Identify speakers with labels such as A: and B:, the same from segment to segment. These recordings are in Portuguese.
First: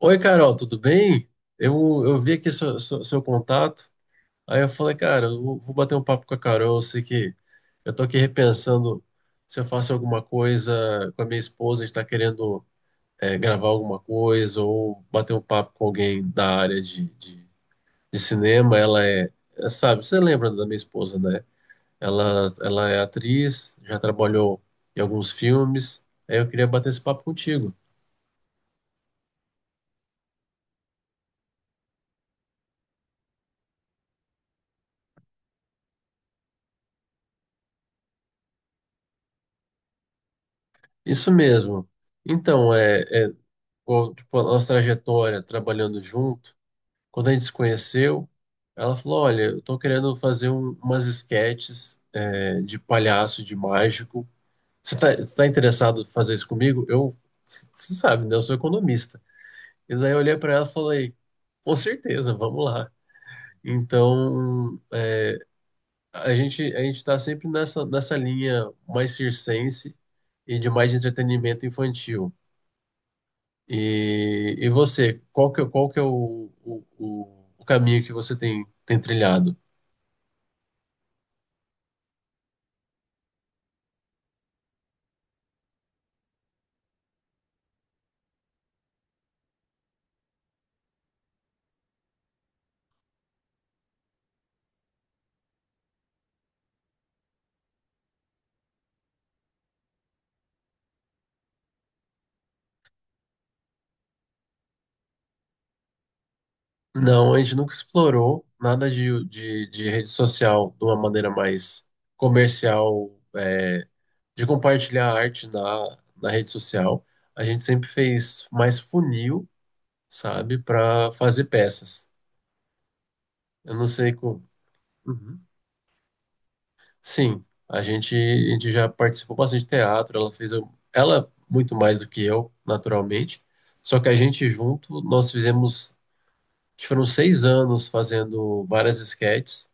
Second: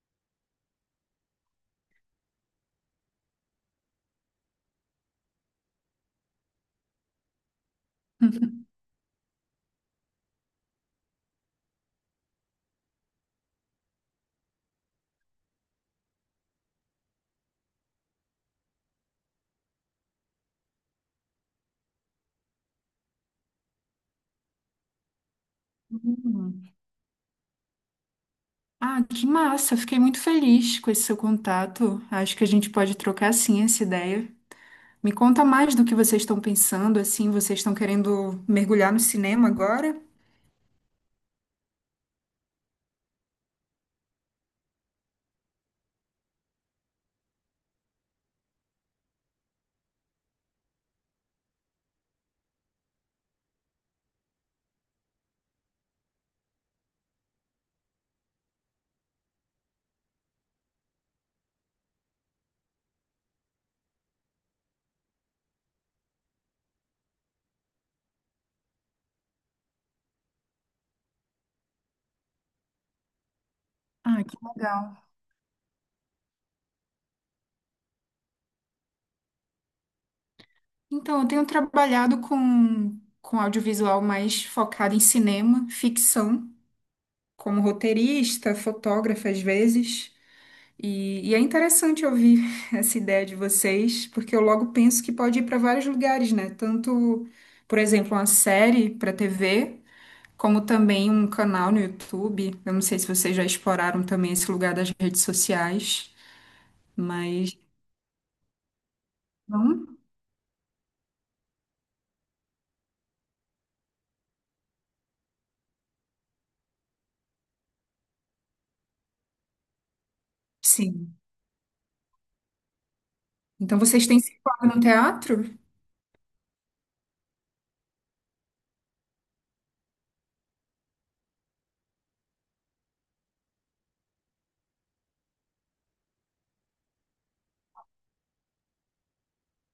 A: Oi, Carol, tudo bem? Eu, eu vi aqui seu contato, aí eu falei, cara, eu vou bater um papo com a Carol, eu sei que eu tô aqui repensando se eu faço alguma coisa com a minha esposa, a gente tá querendo gravar alguma coisa ou bater um papo com alguém da área de cinema, sabe, você lembra da minha esposa, né? Ela é atriz, já trabalhou em alguns filmes, aí eu
B: Hum.
A: queria bater esse papo contigo.
B: Ah, que massa! Fiquei muito feliz com esse seu contato. Acho que a gente pode trocar sim essa ideia. Me conta mais do que vocês estão pensando, assim, vocês estão querendo mergulhar no cinema agora?
A: Isso mesmo. Então, igual, tipo, a nossa trajetória trabalhando junto, quando a gente se conheceu, ela falou: Olha, eu tô querendo fazer umas esquetes de palhaço, de mágico. Você tá interessado em fazer isso comigo? Eu, você sabe, né? Eu sou economista. E daí eu olhei para ela e falei: Com certeza, vamos lá. Então. A gente está sempre nessa linha mais circense e de mais entretenimento infantil.
B: Ah, que
A: E
B: legal.
A: você, qual que é o caminho que você tem trilhado?
B: Então, eu tenho trabalhado com audiovisual mais focado em cinema, ficção, como roteirista, fotógrafa às vezes. E é interessante ouvir essa ideia de vocês, porque eu logo penso que pode ir para vários lugares, né? Tanto, por exemplo, uma série para TV, como também um canal no YouTube. Eu não sei se vocês já exploraram também esse lugar das redes sociais,
A: Não, a gente
B: mas
A: nunca explorou nada de
B: não,
A: rede social de uma maneira mais comercial, é, de compartilhar arte na rede social. A gente sempre fez mais funil, sabe, para
B: sim.
A: fazer peças. Eu
B: Então
A: não
B: vocês
A: sei
B: têm se
A: como.
B: formado no teatro?
A: Sim, a gente já participou bastante de teatro, ela fez, ela muito mais do que eu, naturalmente, só que a gente junto, nós fizemos, acho que foram seis anos fazendo várias esquetes,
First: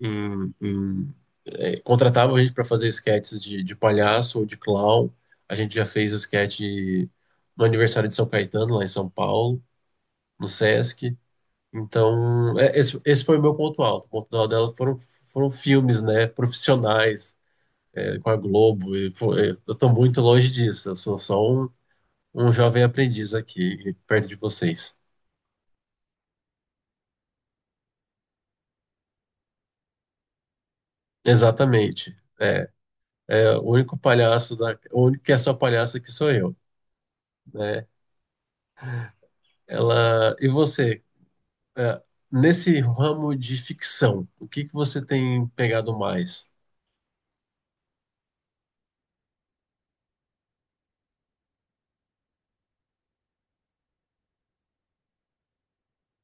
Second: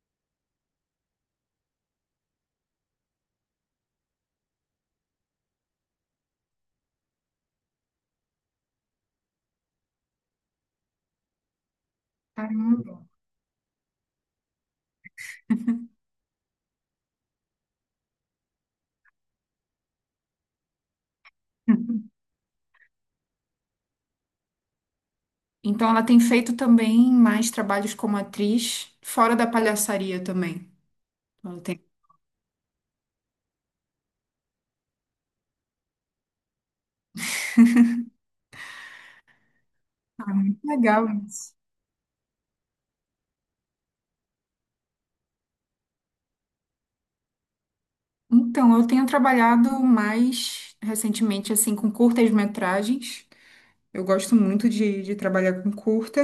A: em, em, contratavam a gente para fazer esquetes de palhaço ou de clown, a gente já fez esquete no aniversário de São Caetano, lá em São Paulo, no Sesc, então é,
B: Caramba.
A: esse foi o meu ponto alto, o ponto alto dela foram filmes, né, profissionais, é, com a Globo. E, pô, é, eu tô muito longe disso. Eu sou só um, um jovem aprendiz aqui, perto de vocês.
B: Então ela tem feito também mais trabalhos como atriz, fora da palhaçaria também. Ela tem.
A: Exatamente. É, é o único palhaço da, o único que é só palhaço que sou eu, né? Ela, e você,
B: Legal, né?
A: é, nesse ramo de ficção, o que que você tem pegado mais?
B: Então, eu tenho trabalhado mais recentemente, assim, com curtas-metragens. Eu gosto muito de trabalhar com curta.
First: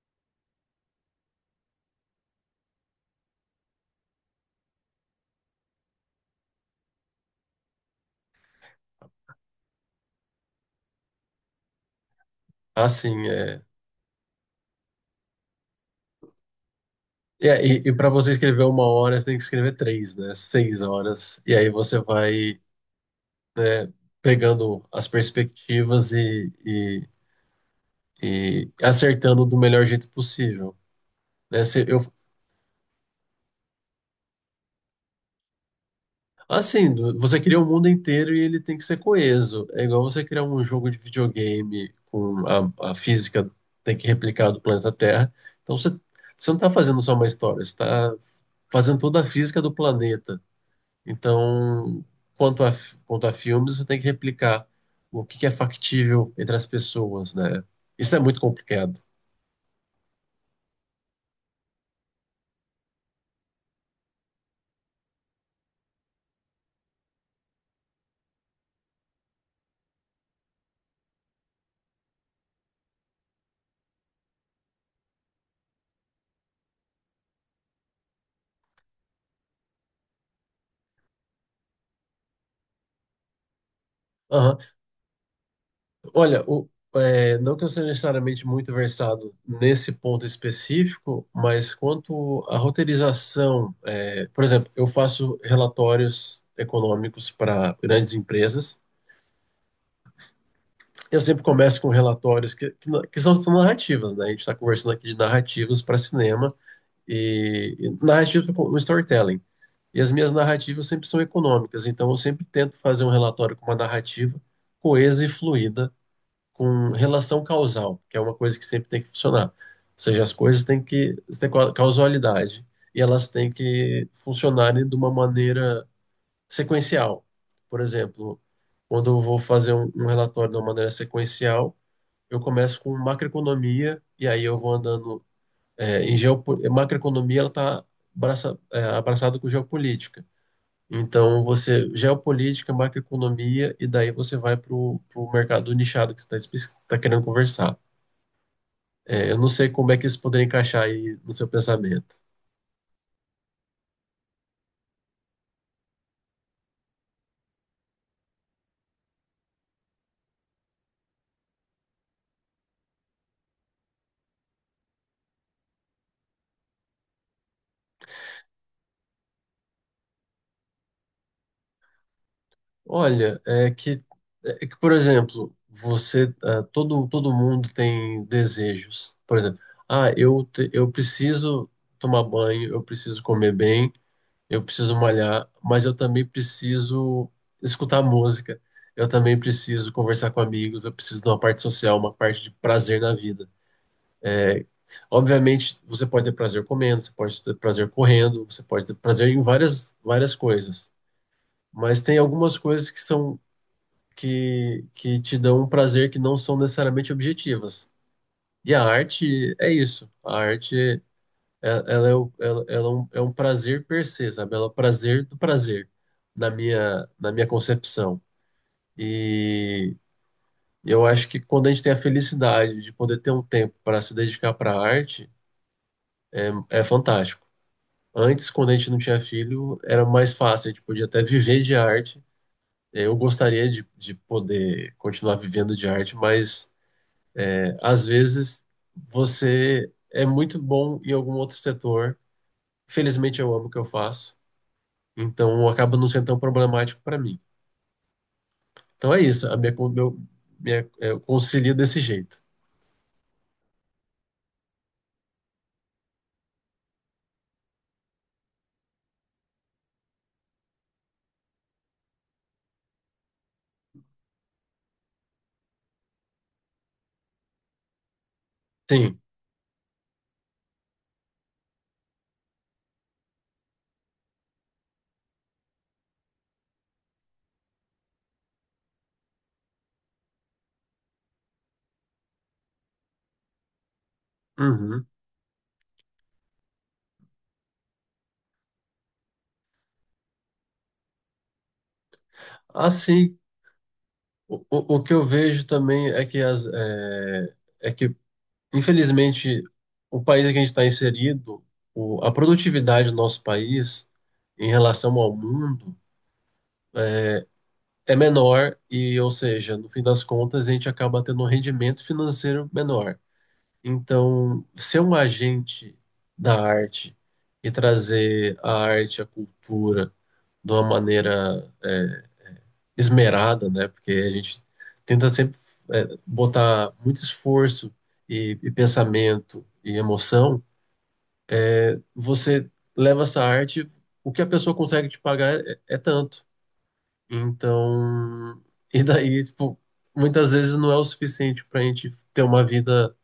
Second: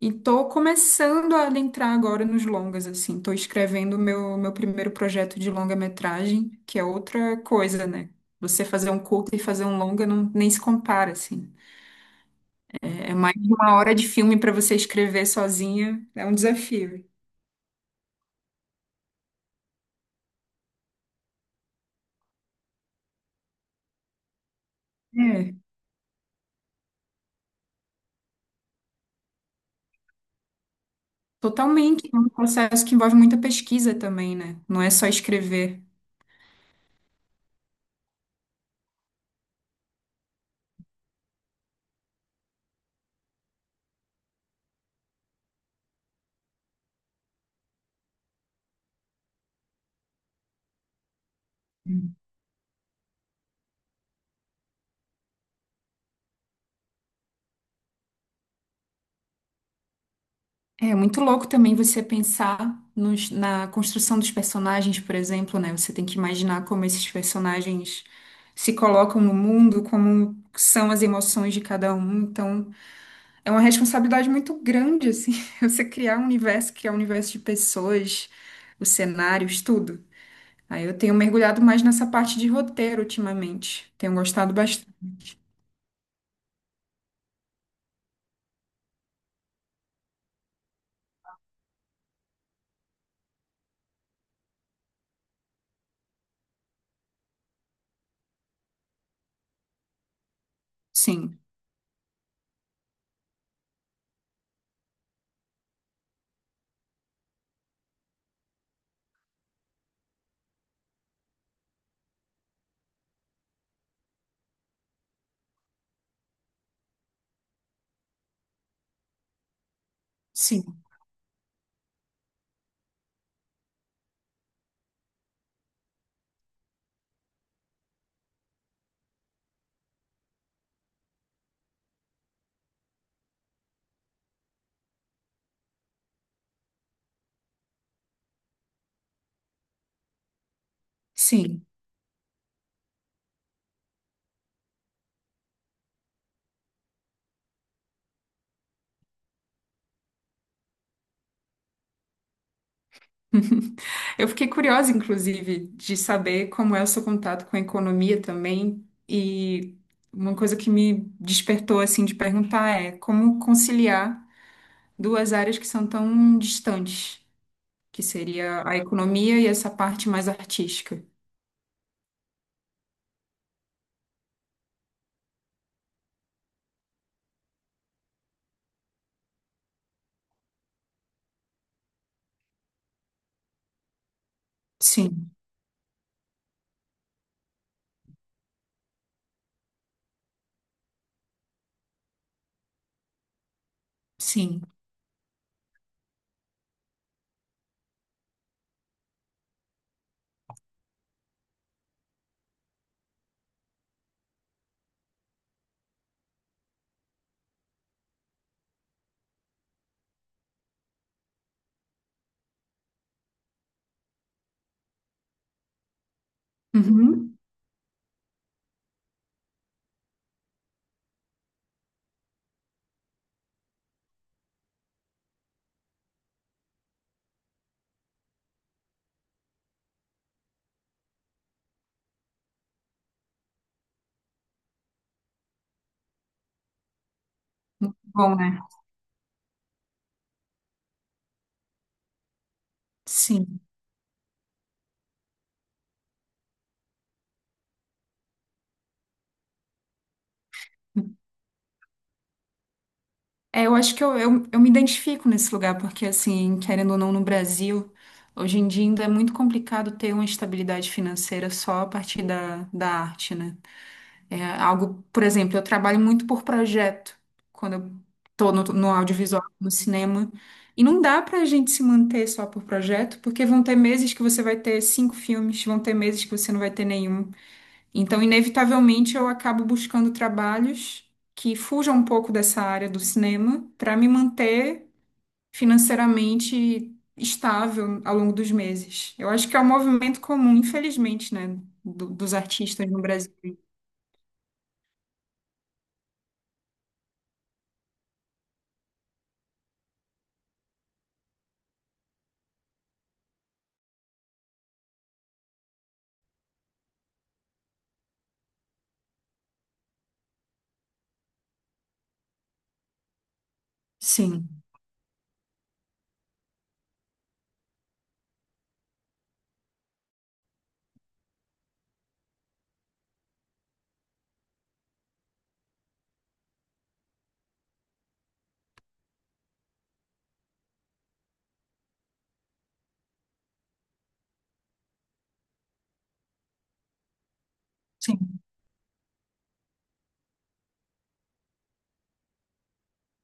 B: E tô começando a adentrar agora nos longas, assim. Tô escrevendo o meu primeiro projeto de longa-metragem, que é outra coisa, né? Você fazer um curta e fazer um longa não, nem se compara, assim. É
A: Assim,
B: mais de uma hora de filme para você escrever sozinha. É um desafio.
A: e para você escrever uma hora, você tem que escrever três, né? Seis horas. E aí você vai, né, pegando as
B: É,
A: perspectivas e acertando do melhor jeito possível, né? Se eu,
B: totalmente. É um processo que envolve muita pesquisa também, né? Não é só escrever.
A: assim, você cria o mundo inteiro e ele tem que ser coeso. É igual você criar um jogo de videogame com a física tem que replicar do planeta Terra. Então você, você não está fazendo só uma história, você está fazendo toda a física do planeta. Então, quanto a filmes, você tem que replicar o que que é factível entre as pessoas, né? Isso é muito complicado.
B: É muito louco também você pensar na construção dos personagens, por exemplo, né? Você tem que imaginar como esses personagens se colocam no mundo, como são as emoções de cada um. Então, é uma responsabilidade muito grande, assim, você criar um universo de pessoas, os cenários, tudo. Aí eu tenho mergulhado mais nessa parte de roteiro ultimamente. Tenho gostado bastante.
A: Olha, não que eu seja necessariamente muito versado nesse ponto específico, mas quanto à roteirização, é, por exemplo, eu faço relatórios econômicos para grandes empresas. Eu
B: Sim,
A: sempre começo com relatórios que são, são narrativas, né? A gente está conversando aqui de narrativas para cinema e narrativas com storytelling. E as minhas narrativas sempre são econômicas, então eu sempre tento fazer um relatório com uma narrativa coesa e fluida com relação causal, que é uma coisa que sempre tem que funcionar. Ou seja, as coisas
B: sim,
A: têm que ter causalidade e elas têm que funcionarem de uma maneira sequencial. Por exemplo, quando eu vou fazer um, um relatório de uma maneira sequencial, eu começo com macroeconomia e aí eu vou andando é, em geopo... macroeconomia ela está abraça, é, abraçada com geopolítica. Então,
B: sim.
A: você geopolítica, macroeconomia, e daí você vai para o mercado nichado que você está querendo conversar. É, eu não sei como é que isso poderia encaixar aí no seu pensamento.
B: Eu fiquei curiosa, inclusive, de saber como é o seu contato com a economia também. E uma coisa que me despertou, assim, de perguntar é como conciliar duas áreas que são tão distantes, que seria a economia e essa parte mais artística.
A: Olha, é que por exemplo, você, ah, todo mundo tem desejos. Por exemplo, ah, eu, eu preciso tomar banho, eu preciso comer bem, eu preciso
B: Sim,
A: malhar, mas eu também preciso escutar música, eu também preciso conversar com amigos, eu preciso de uma parte social, uma parte de prazer na vida.
B: sim.
A: Obviamente, você pode ter prazer comendo, você pode ter prazer correndo, você pode ter prazer em várias, várias coisas. Mas tem algumas coisas que que te dão um prazer que não são necessariamente objetivas. E a arte é isso. A arte ela é é um prazer per se, sabe? Ela é o prazer do prazer, na
B: Uhum.
A: minha concepção. E eu acho que quando a gente tem a felicidade de poder ter um tempo para se dedicar para a arte, é fantástico. Antes, quando a gente não tinha filho, era mais fácil, a gente podia até viver de arte. Eu gostaria de poder continuar vivendo de arte, mas às
B: Bom, né?
A: vezes você é muito bom em algum outro setor. Felizmente eu
B: Sim.
A: amo o que eu faço, então acaba não sendo tão problemático para mim. Então é isso, a minha, co- meu, minha, é, eu concilio desse jeito.
B: É, eu acho que eu me identifico nesse lugar, porque, assim, querendo ou não, no Brasil, hoje em dia ainda é muito complicado ter uma estabilidade financeira só a partir da arte, né? É algo, por exemplo, eu trabalho muito por projeto, quando eu tô no
A: Sim.
B: audiovisual, no cinema, e não dá pra gente se manter só por projeto, porque vão ter meses que você vai ter 5 filmes, vão ter meses que você não vai ter nenhum. Então, inevitavelmente, eu acabo buscando trabalhos que fujam um pouco dessa área do cinema para me manter
A: Uhum.
B: financeiramente estável ao longo dos meses. Eu acho que é um movimento comum, infelizmente, né, dos artistas no
A: Assim,
B: Brasil.
A: o que eu vejo também é que, infelizmente, o país em que a gente está inserido, a produtividade do nosso país em relação ao mundo é menor e, ou seja, no fim das contas, a gente acaba tendo um rendimento financeiro menor.
B: Sim,
A: Então, ser um agente da arte e trazer a arte, a cultura de uma maneira é, esmerada, né? Porque a gente tenta sempre é, botar muito esforço e pensamento e emoção. É, você leva essa arte, o que a pessoa consegue te pagar é é tanto.
B: sim.
A: Então, e daí, tipo, muitas vezes não é o suficiente para a gente ter uma vida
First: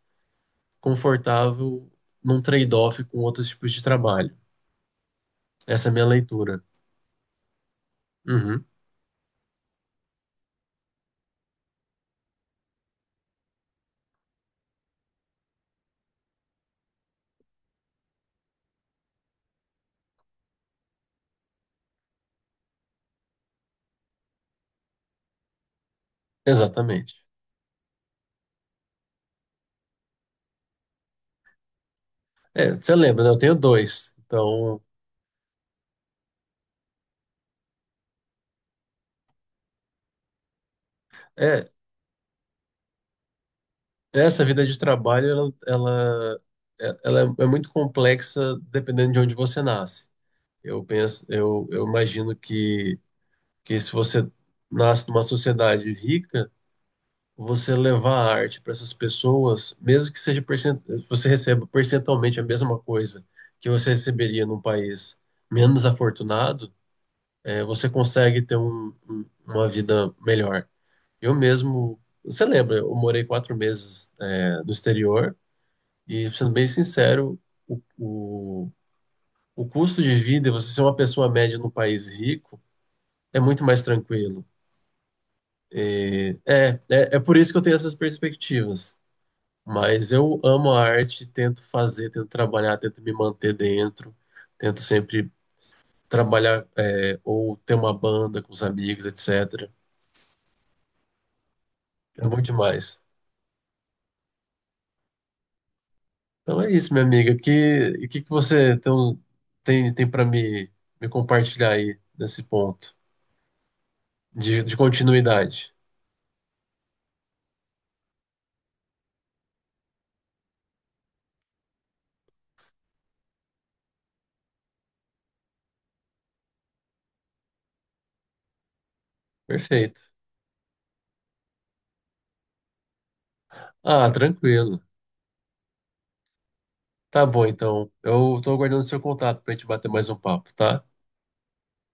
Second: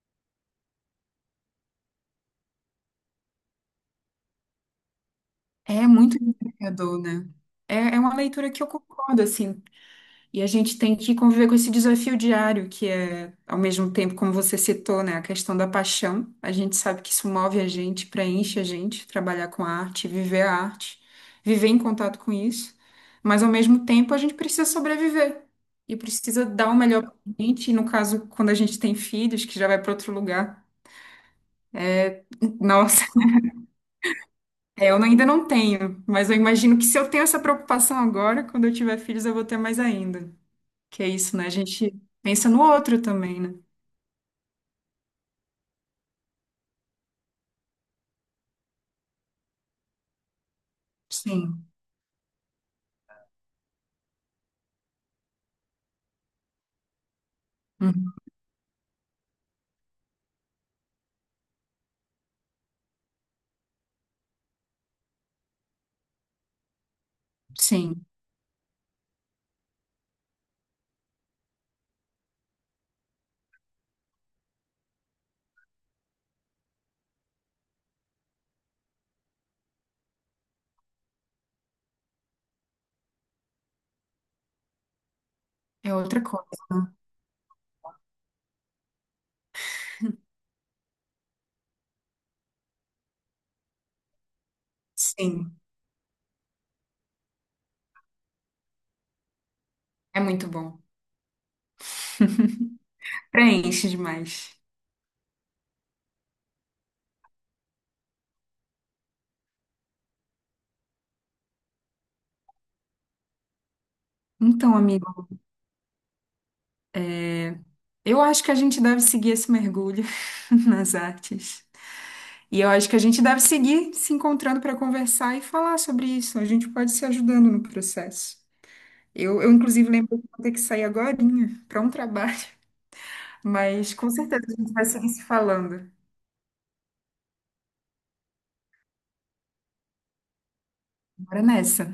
A: confortável num trade-off com outros tipos de trabalho. Essa
B: É
A: é a minha
B: muito
A: leitura.
B: desafiador, né? É, é uma leitura que
A: Uhum,
B: eu concordo, assim. E a gente tem que conviver com esse desafio diário, que é, ao mesmo tempo, como você citou, né, a questão da paixão. A gente sabe que isso move a gente, preenche a gente, trabalhar com a arte, viver em contato com isso. Mas, ao mesmo tempo, a gente precisa sobreviver e precisa dar o melhor para
A: exatamente.
B: a gente. E, no caso, quando a gente tem filhos, que já vai para outro lugar.
A: É, você
B: Nossa,
A: lembra, né? Eu tenho dois. Então,
B: é, eu ainda não tenho, mas eu imagino que se eu tenho essa preocupação agora, quando eu tiver filhos, eu vou ter mais ainda. Que é isso, né? A
A: é,
B: gente pensa no outro também, né?
A: essa vida de trabalho, ela é é muito complexa dependendo de onde você nasce. Eu penso,
B: Sim,
A: eu imagino que se você nasce numa sociedade rica, você
B: uhum,
A: levar a arte para essas pessoas, mesmo que seja percent... você receba percentualmente a mesma coisa que você receberia num país menos afortunado, é, você
B: sim,
A: consegue ter uma vida melhor. Eu mesmo, você lembra, eu morei quatro meses, é, no exterior e, sendo bem sincero, o, o, o custo de vida, você ser uma pessoa média num país rico, é muito mais tranquilo.
B: é outra coisa.
A: É por isso que eu tenho essas perspectivas. Mas eu amo a arte, tento fazer, tento trabalhar, tento me manter dentro, tento sempre
B: Sim,
A: trabalhar, é, ou ter uma banda com os amigos, etc.
B: é muito bom.
A: É bom demais.
B: Preenche demais.
A: Então é isso, minha amiga. Que e que que você então, tem para me me compartilhar aí nesse ponto de
B: Então, amigo,
A: continuidade?
B: eu acho que a gente deve seguir esse mergulho nas artes. E eu acho que a gente deve seguir se encontrando para conversar e falar sobre isso. A gente pode se ajudando no processo. Eu inclusive,
A: Perfeito.
B: lembro que vou ter que sair agorinha para um trabalho, mas com
A: Ah,
B: certeza a gente
A: tranquilo.
B: vai seguir se falando.
A: Tá bom, então. Eu tô aguardando seu contato pra gente bater mais um papo, tá?
B: Bora nessa.